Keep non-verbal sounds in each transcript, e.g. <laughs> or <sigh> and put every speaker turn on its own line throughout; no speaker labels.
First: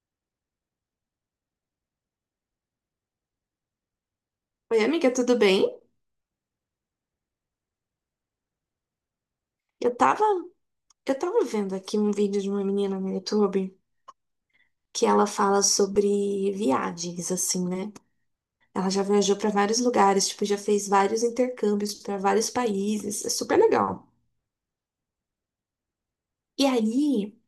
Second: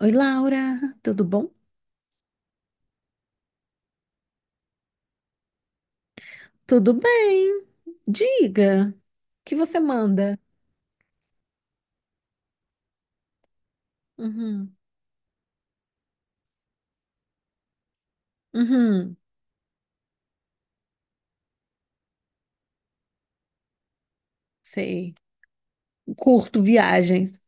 Oi, Laura, tudo bom?
Oi, amiga, tudo bem?
Tudo bem? Diga, o que você
Eu tava,
manda?
eu tava vendo aqui um vídeo de uma menina no YouTube
Uhum,
que ela fala sobre viagens, assim, né? Ela já
uhum,
viajou pra vários lugares, tipo, já fez vários intercâmbios pra vários países, é super legal.
sei. Curto
E aí,
viagens.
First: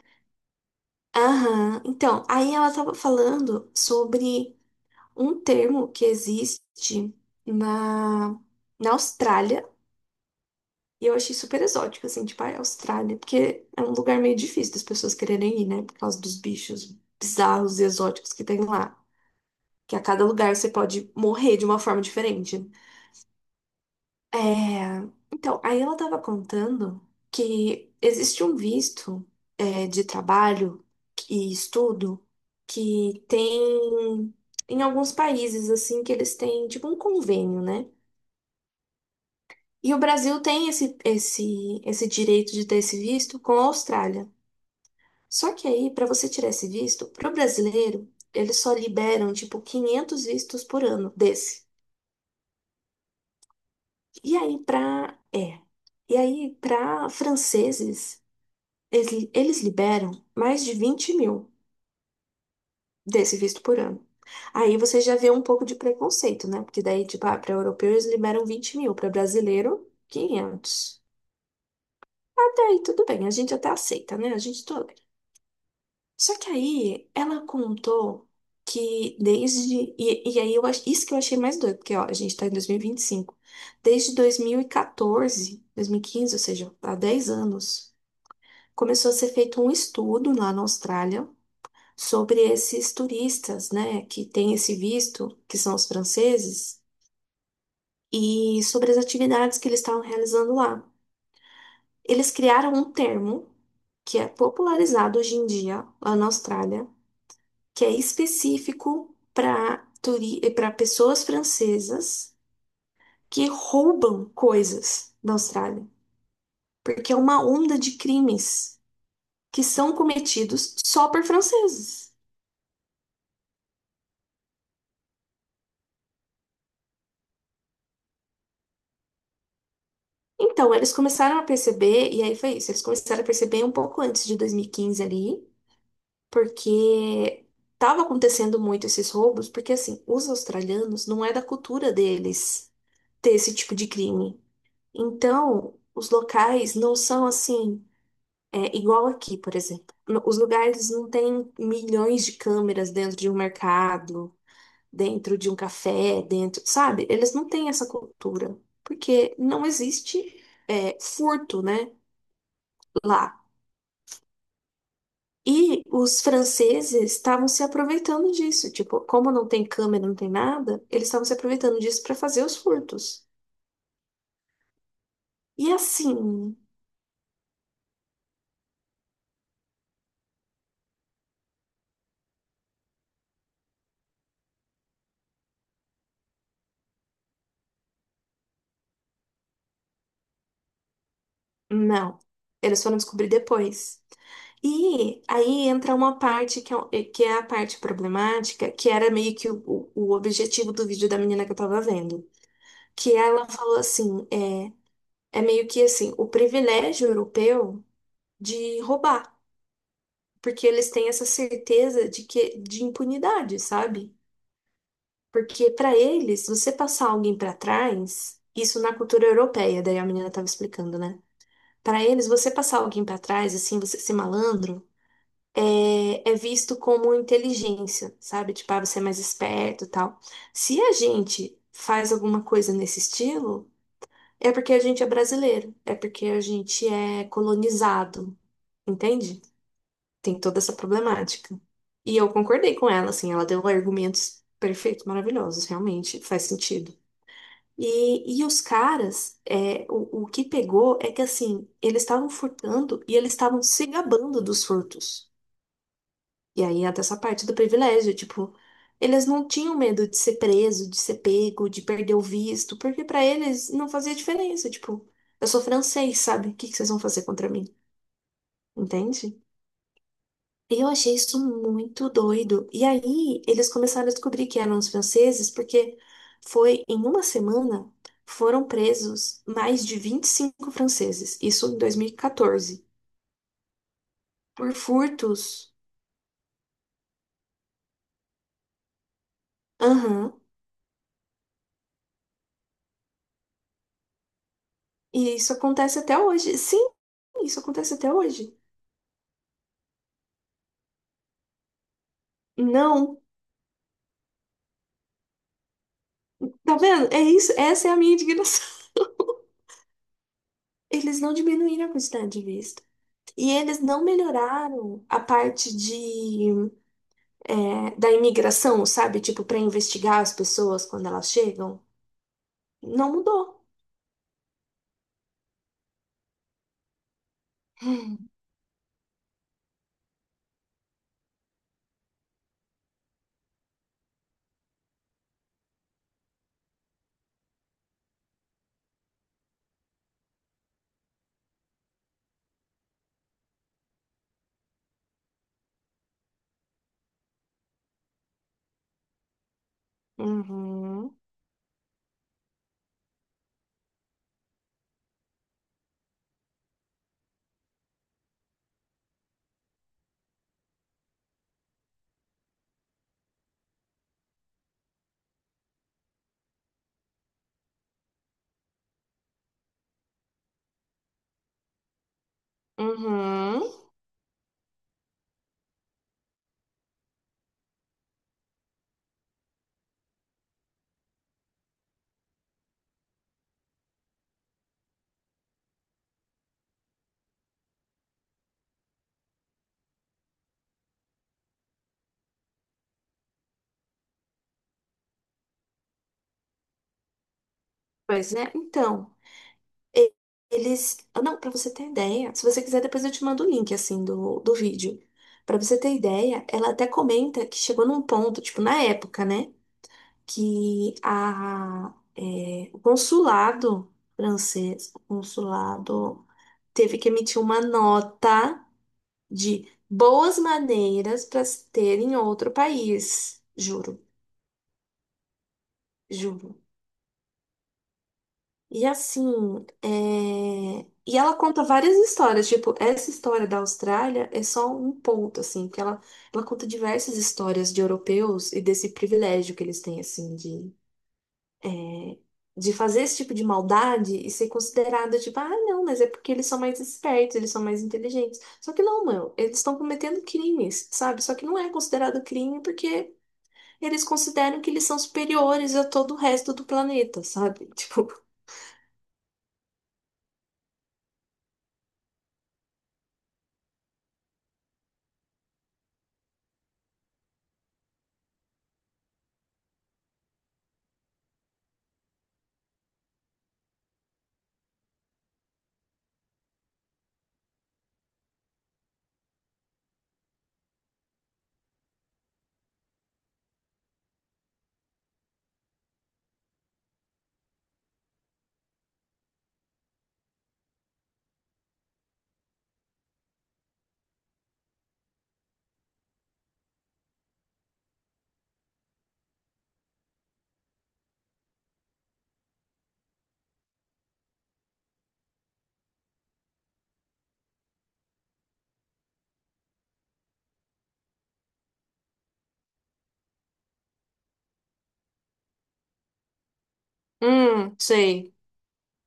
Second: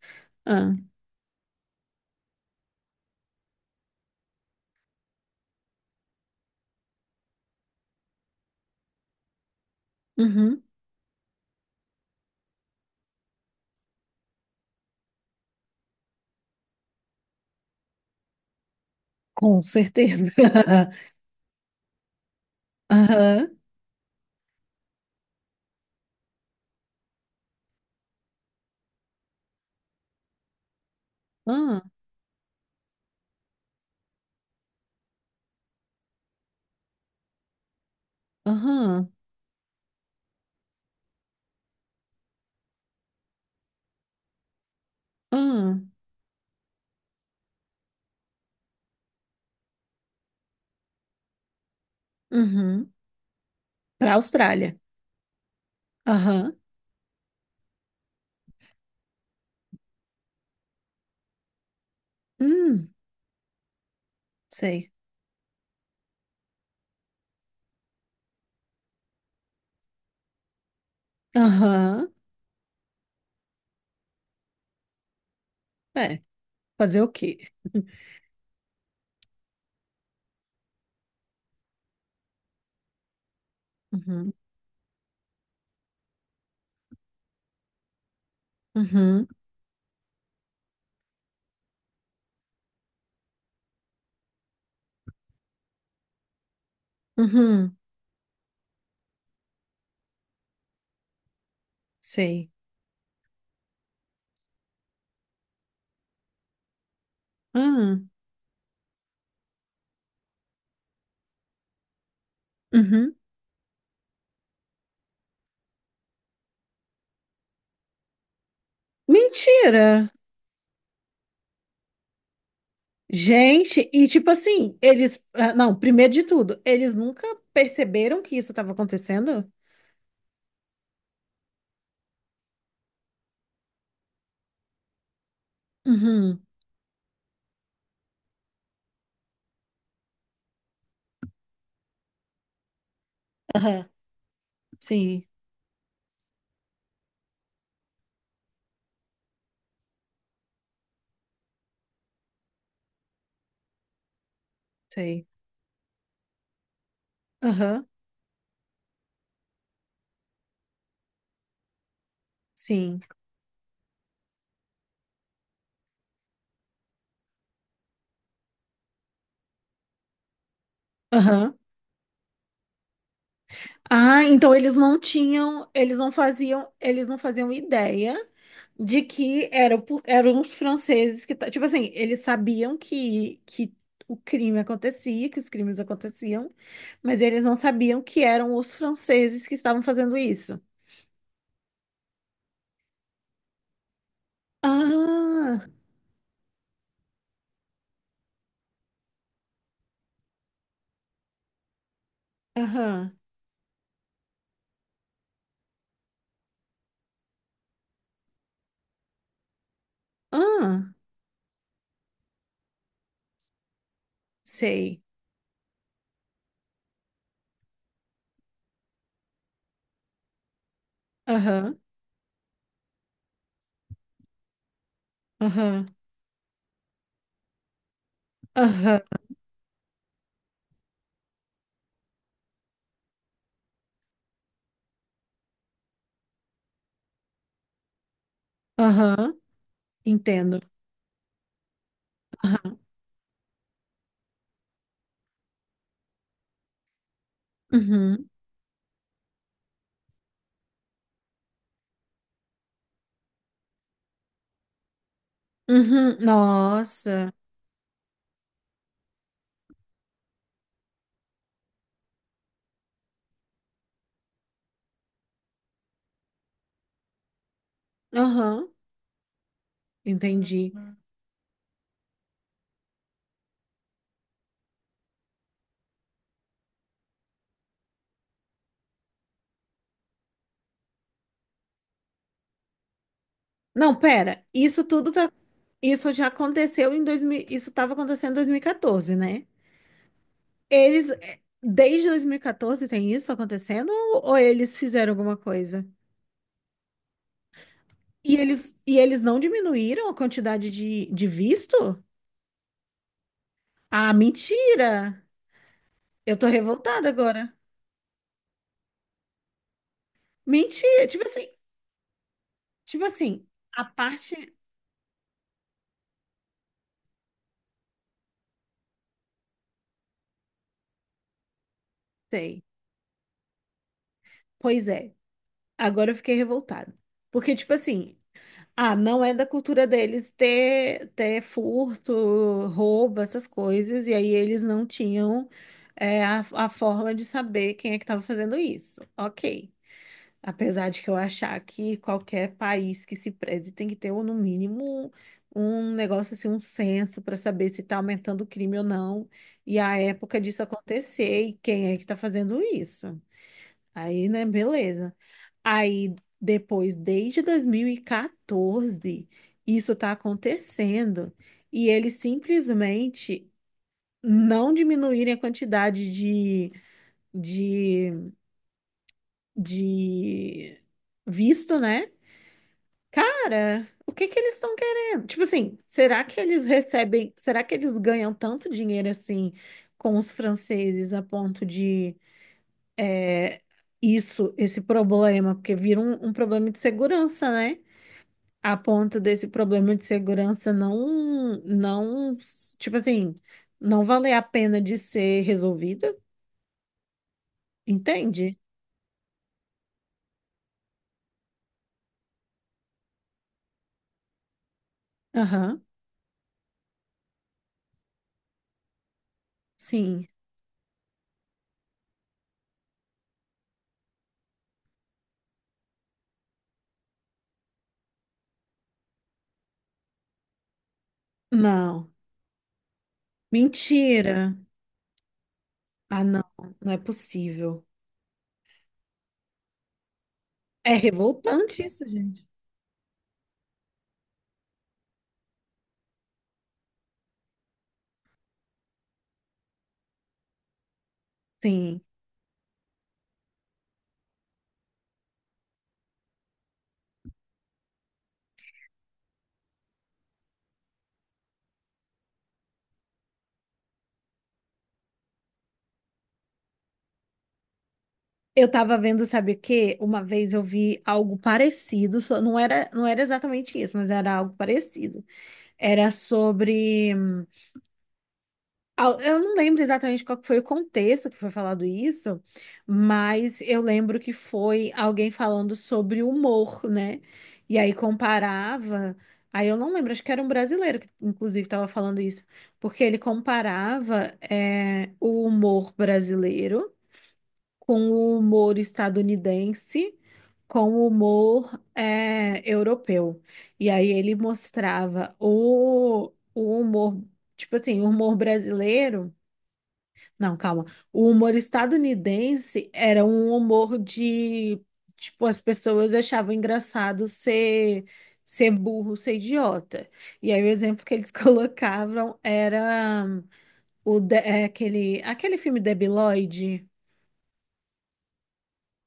Ah,
aham, então, aí ela tava falando sobre um termo que existe na, na Austrália.
uhum,
E eu achei super exótico, assim, tipo, a Austrália, porque é um lugar meio difícil das pessoas quererem ir, né? Por causa dos bichos bizarros e exóticos que tem lá.
com
Que a cada
certeza.
lugar você pode
<laughs>
morrer de uma forma diferente.
Aham,
É... Então, aí ela tava contando que existe um visto, de trabalho e
ah,
estudo que tem em alguns países, assim, que eles têm, tipo, um convênio, né?
aham,
E o Brasil tem esse direito de ter esse visto com a Austrália. Só que
ah,
aí, para você tirar esse visto, pro brasileiro, eles só liberam tipo 500 vistos por ano desse.
uhum. Para a
E aí
Austrália.
para é. E aí
Aham,
para franceses, eles liberam mais de 20 mil
hum,
desse visto por ano. Aí
sei.
você já vê um pouco de preconceito, né? Porque daí, tipo, ah, para europeu eles liberam 20 mil, para brasileiro, 500.
Aham,
Até aí tudo bem, a gente até aceita, né? A gente tolera.
é,
Só que
fazer o
aí ela
quê?
contou que desde. E aí isso que eu achei mais doido, porque ó, a gente tá em dois mil e vinte e cinco. Desde
Uhum,
dois mil e quatorze, 2015, ou seja, há 10 anos, começou a
uhum,
ser feito um estudo lá na Austrália sobre esses turistas, né, que têm esse visto, que são os franceses,
uhum,
e sobre as atividades que eles estavam realizando lá. Eles
sei.
criaram um termo que é popularizado hoje em dia lá na Austrália que é
Ah,
específico para turi para pessoas francesas
uhum.
que roubam coisas da Austrália, porque é uma onda de crimes que
Mentira!
são cometidos só por franceses.
Gente, e tipo assim, eles. Não, primeiro de tudo, eles nunca perceberam que isso estava acontecendo?
Então, eles começaram a perceber, e aí foi isso, eles começaram a perceber um pouco antes de 2015 ali,
Uhum.
porque estava acontecendo muito esses roubos, porque assim, os australianos não é da cultura deles ter esse tipo de
Aham.
crime.
Sim,
Então, os locais não são assim. É igual aqui, por exemplo. Os lugares não têm milhões de câmeras dentro de um mercado,
sei.
dentro de um café, dentro, sabe? Eles não têm
Aham.
essa cultura, porque não existe furto, né,
Sim.
lá. E os franceses estavam se aproveitando disso. Tipo, como não tem câmera, não tem nada, eles estavam se
Aham.
aproveitando disso para fazer os furtos.
Ah, então eles não tinham,
E assim,
eles não faziam ideia de que era, eram os franceses que, tipo assim, eles sabiam que o crime acontecia, que os crimes aconteciam, mas eles não sabiam que eram os franceses que estavam fazendo isso.
Não. Eles foram descobrir depois. E aí
Ah!
entra uma parte que é a parte problemática, que era meio que o objetivo do vídeo da menina que eu tava vendo. Que
Aham.
ela falou assim, é meio que assim, o privilégio europeu de roubar. Porque eles
Ah,
têm essa certeza de impunidade, sabe?
sei.
Porque pra eles, você passar alguém pra trás, isso na cultura europeia, daí a menina tava explicando, né?
Aham.
Pra eles, você passar alguém pra trás, assim, você ser malandro,
Aham.
é visto como inteligência, sabe? Tipo, ah, você
Aham.
é mais esperto e tal. Se a gente faz alguma coisa nesse estilo, é porque a gente é brasileiro, é porque a gente é colonizado,
Aham.
entende? Tem toda
Entendo.
essa problemática. E eu concordei
Aham.
com ela, assim, ela deu argumentos perfeitos, maravilhosos, realmente faz sentido.
Uhum.
E os caras, o que pegou é que assim, eles estavam furtando e eles estavam se gabando dos furtos.
Uhum.
E aí entra essa
Nossa.
parte do privilégio, tipo, eles não tinham medo de ser preso, de ser pego, de perder o visto, porque pra eles não fazia diferença, tipo, eu sou francês, sabe? O que que vocês vão fazer contra mim?
Aham.
Entende?
Entendi.
E eu achei isso muito doido. E aí eles começaram a descobrir que eram os franceses, porque foi em uma semana foram presos mais de 25 franceses, isso em 2014,
Não, pera.
por
Isso tudo tá.
furtos.
Isso já aconteceu em 2000 Isso estava acontecendo em 2014, né?
Aham.
Desde 2014 tem isso acontecendo? Ou eles fizeram
E
alguma
isso
coisa?
acontece até hoje. Sim, isso acontece até hoje.
E eles não diminuíram a quantidade de visto?
Não.
Ah, mentira! Eu tô
Tá
revoltada
vendo? É isso.
agora.
Essa é a minha indignação. <laughs>
Mentira,
Eles
tipo
não
assim,
diminuíram a quantidade de visto.
tipo assim,
E eles
a
não
parte,
melhoraram a parte da imigração, sabe? Tipo, para investigar as pessoas quando elas chegam.
sei,
Não mudou.
pois é, agora eu fiquei revoltada, porque tipo assim,
Hum.
ah, não é da cultura deles ter, ter furto, roubo, essas coisas, e aí eles não tinham a forma de saber quem é que estava fazendo isso, ok. Apesar de que eu achar que qualquer país que se preze tem que ter, ou no mínimo, um negócio assim, um censo para saber se está aumentando o crime ou não, e a época disso
Uhum,
acontecer e quem é que está fazendo isso. Aí, né, beleza. Aí, depois, desde 2014, isso está acontecendo, e eles simplesmente não diminuírem a quantidade de, de visto, né?
uhum.
Cara, o que que eles estão querendo? Tipo assim, será que eles recebem, será que eles ganham tanto dinheiro assim com os franceses a ponto de é, isso, esse problema, porque vira um, um problema de segurança, né? A ponto desse problema de segurança não, tipo assim, não valer a pena de ser resolvido,
Pois é,
entende?
então. E- Não, pra você ter ideia, se você quiser, depois eu te mando o link, assim, do vídeo. Pra você
Aham,
ter ideia, ela até comenta que chegou num ponto, tipo, na época, né?
sim.
O consulado francês, teve que emitir uma nota de boas maneiras para se ter
Não.
em outro país. Juro,
Mentira. Ah, não,
juro.
não é possível.
E assim, é,
É
e ela conta
revoltante
várias
isso, gente.
histórias, tipo, essa história da Austrália é só um ponto, assim, porque ela conta diversas histórias de europeus e desse privilégio que eles têm, assim, de,
Sim.
de fazer esse tipo de maldade e ser considerada, tipo, ah, não, mas é porque eles são mais espertos, eles são mais inteligentes. Só que não, mano, eles estão cometendo crimes, sabe? Só que não é considerado crime porque eles consideram que eles são superiores a todo o resto do planeta, sabe? <laughs> Tipo,
Eu tava vendo, sabe o quê? Uma vez eu vi algo parecido, não era, não era exatamente isso, mas era algo parecido. Era sobre. Eu não lembro exatamente qual que foi o contexto que foi falado isso, mas eu lembro que foi alguém falando sobre humor, né? E aí comparava. Aí eu não lembro, acho que era um brasileiro que, inclusive, estava falando isso, porque ele comparava, é, o humor brasileiro, com o humor estadunidense, com o humor europeu. E aí ele mostrava o humor, tipo assim, o humor brasileiro. Não, calma. O humor estadunidense era um humor de, tipo, as pessoas achavam engraçado ser, ser burro, ser idiota. E aí o exemplo que eles <laughs> colocavam era aquele, aquele filme Debiloide.
sei.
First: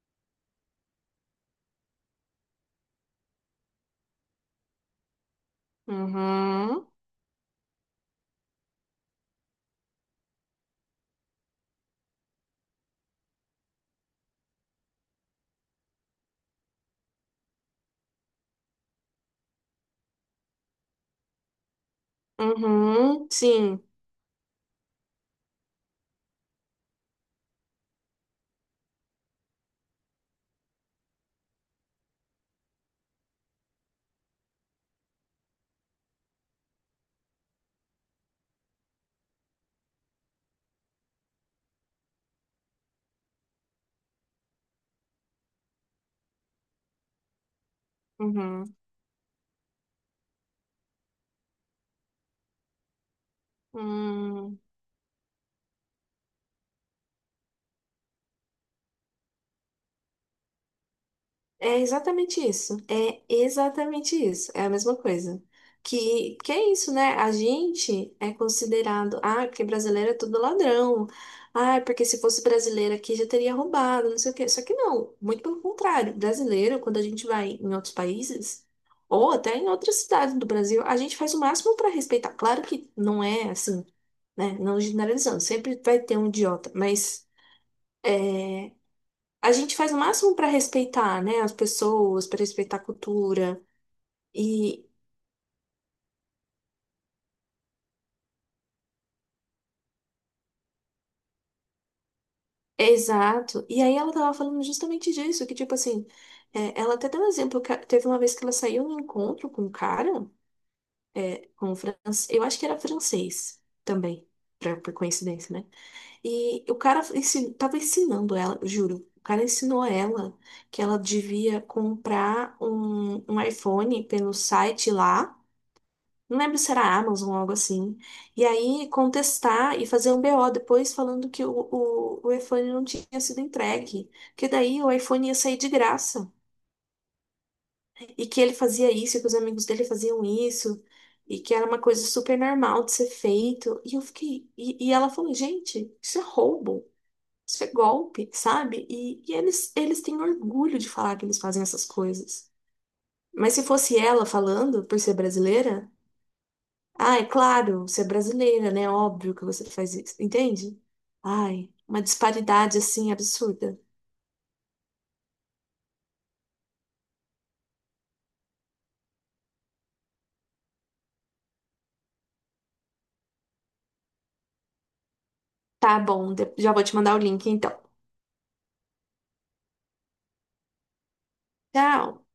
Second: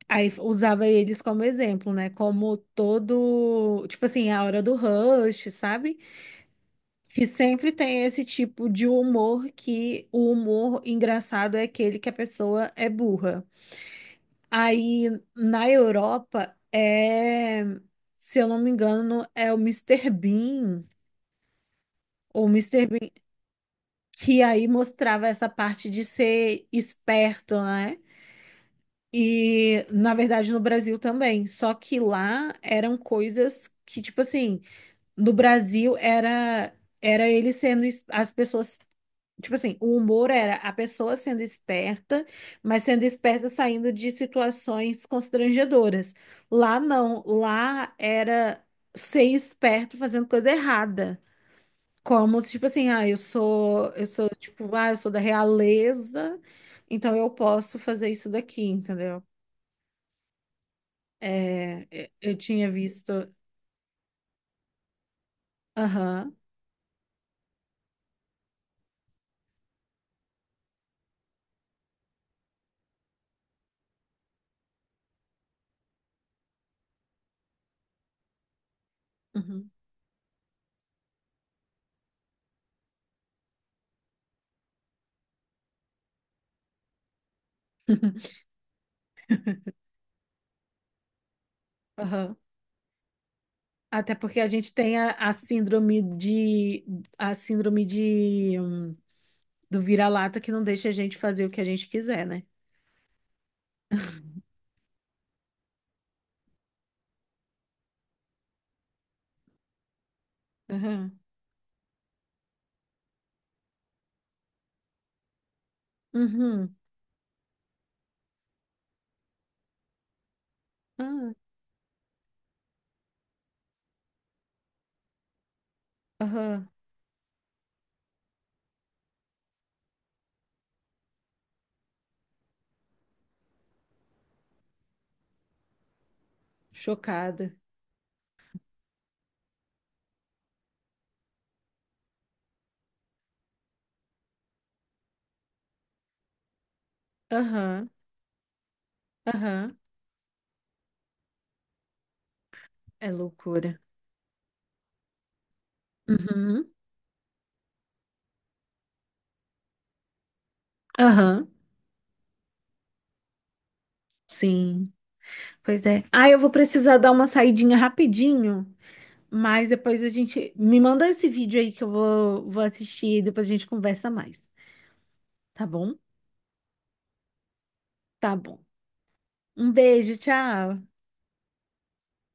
Aí usava eles como exemplo, né? Como todo, tipo assim, a hora do rush, sabe?
Uhum.
Que sempre tem esse tipo de humor que o humor engraçado é aquele que a pessoa é burra. Aí na Europa é, se eu não me engano, é o Mister Bean ou Mister Bean
Uhum, sim.
que aí mostrava essa parte de ser esperto, né? E, na verdade, no Brasil também. Só que lá eram coisas que, tipo assim, no Brasil era era ele sendo as pessoas, tipo assim, o humor era a pessoa sendo esperta, mas sendo esperta saindo de situações constrangedoras. Lá não, lá era
Uhum.
ser esperto fazendo coisa errada. Como se, tipo assim, ah, eu sou,
Hum,
tipo, ah, eu sou da realeza, então eu posso fazer isso daqui, entendeu?
é
É, eu
exatamente
tinha
isso.
visto.
É exatamente isso. É a mesma coisa.
Aham.
Que é isso, né? A gente é considerado, ah, porque brasileiro é tudo ladrão. Ah, porque se fosse brasileiro aqui já teria roubado, não sei o quê. Só que não, muito pelo contrário. Brasileiro, quando a gente vai em outros países, ou até em
uhum,
outras cidades do Brasil, a gente faz o máximo para respeitar. Claro que não é assim, né? Não generalizando, sempre vai ter um idiota, mas.
<laughs>
A gente faz o máximo para respeitar, né, as pessoas,
Aham.
para respeitar a cultura.
Até porque a gente
E
tem a síndrome de a síndrome de hum, do vira-lata que não deixa a gente fazer o que a gente quiser, né?
é exato. E aí ela tava falando justamente disso, que tipo assim, ela até deu um exemplo, teve uma vez que ela saiu num encontro com um cara,
Aham.
com um francês, eu acho que era francês também, por coincidência, né? E o
Uhum.
cara tava ensinando ela, eu juro. O cara ensinou ela que ela
Ah,
devia comprar um iPhone pelo site lá. Não lembro
Aham.
se era Amazon ou algo assim. E aí contestar e fazer um BO depois falando que o iPhone não tinha sido entregue. Que daí o iPhone ia sair de graça.
Chocada.
E que ele fazia isso, e que os amigos dele faziam isso. E que era uma coisa super normal de ser feito. E eu fiquei. E ela falou, gente, isso é roubo. Isso é
Aham.
golpe, sabe? E eles,
Aham.
eles têm orgulho de falar que eles fazem essas coisas.
É
Mas se
loucura.
fosse ela falando, por ser brasileira.
Uhum.
Ah, é claro, você é brasileira, né? Óbvio que você faz isso, entende?
Aham.
Ai, uma disparidade assim absurda.
Sim. Pois é. Ah, eu vou precisar dar uma saidinha rapidinho, mas depois a gente me manda esse vídeo aí que eu vou assistir e depois a gente conversa mais, tá bom?
Tá bom, já vou te mandar o link então.
Tá bom. Um beijo, tchau.
Tchau!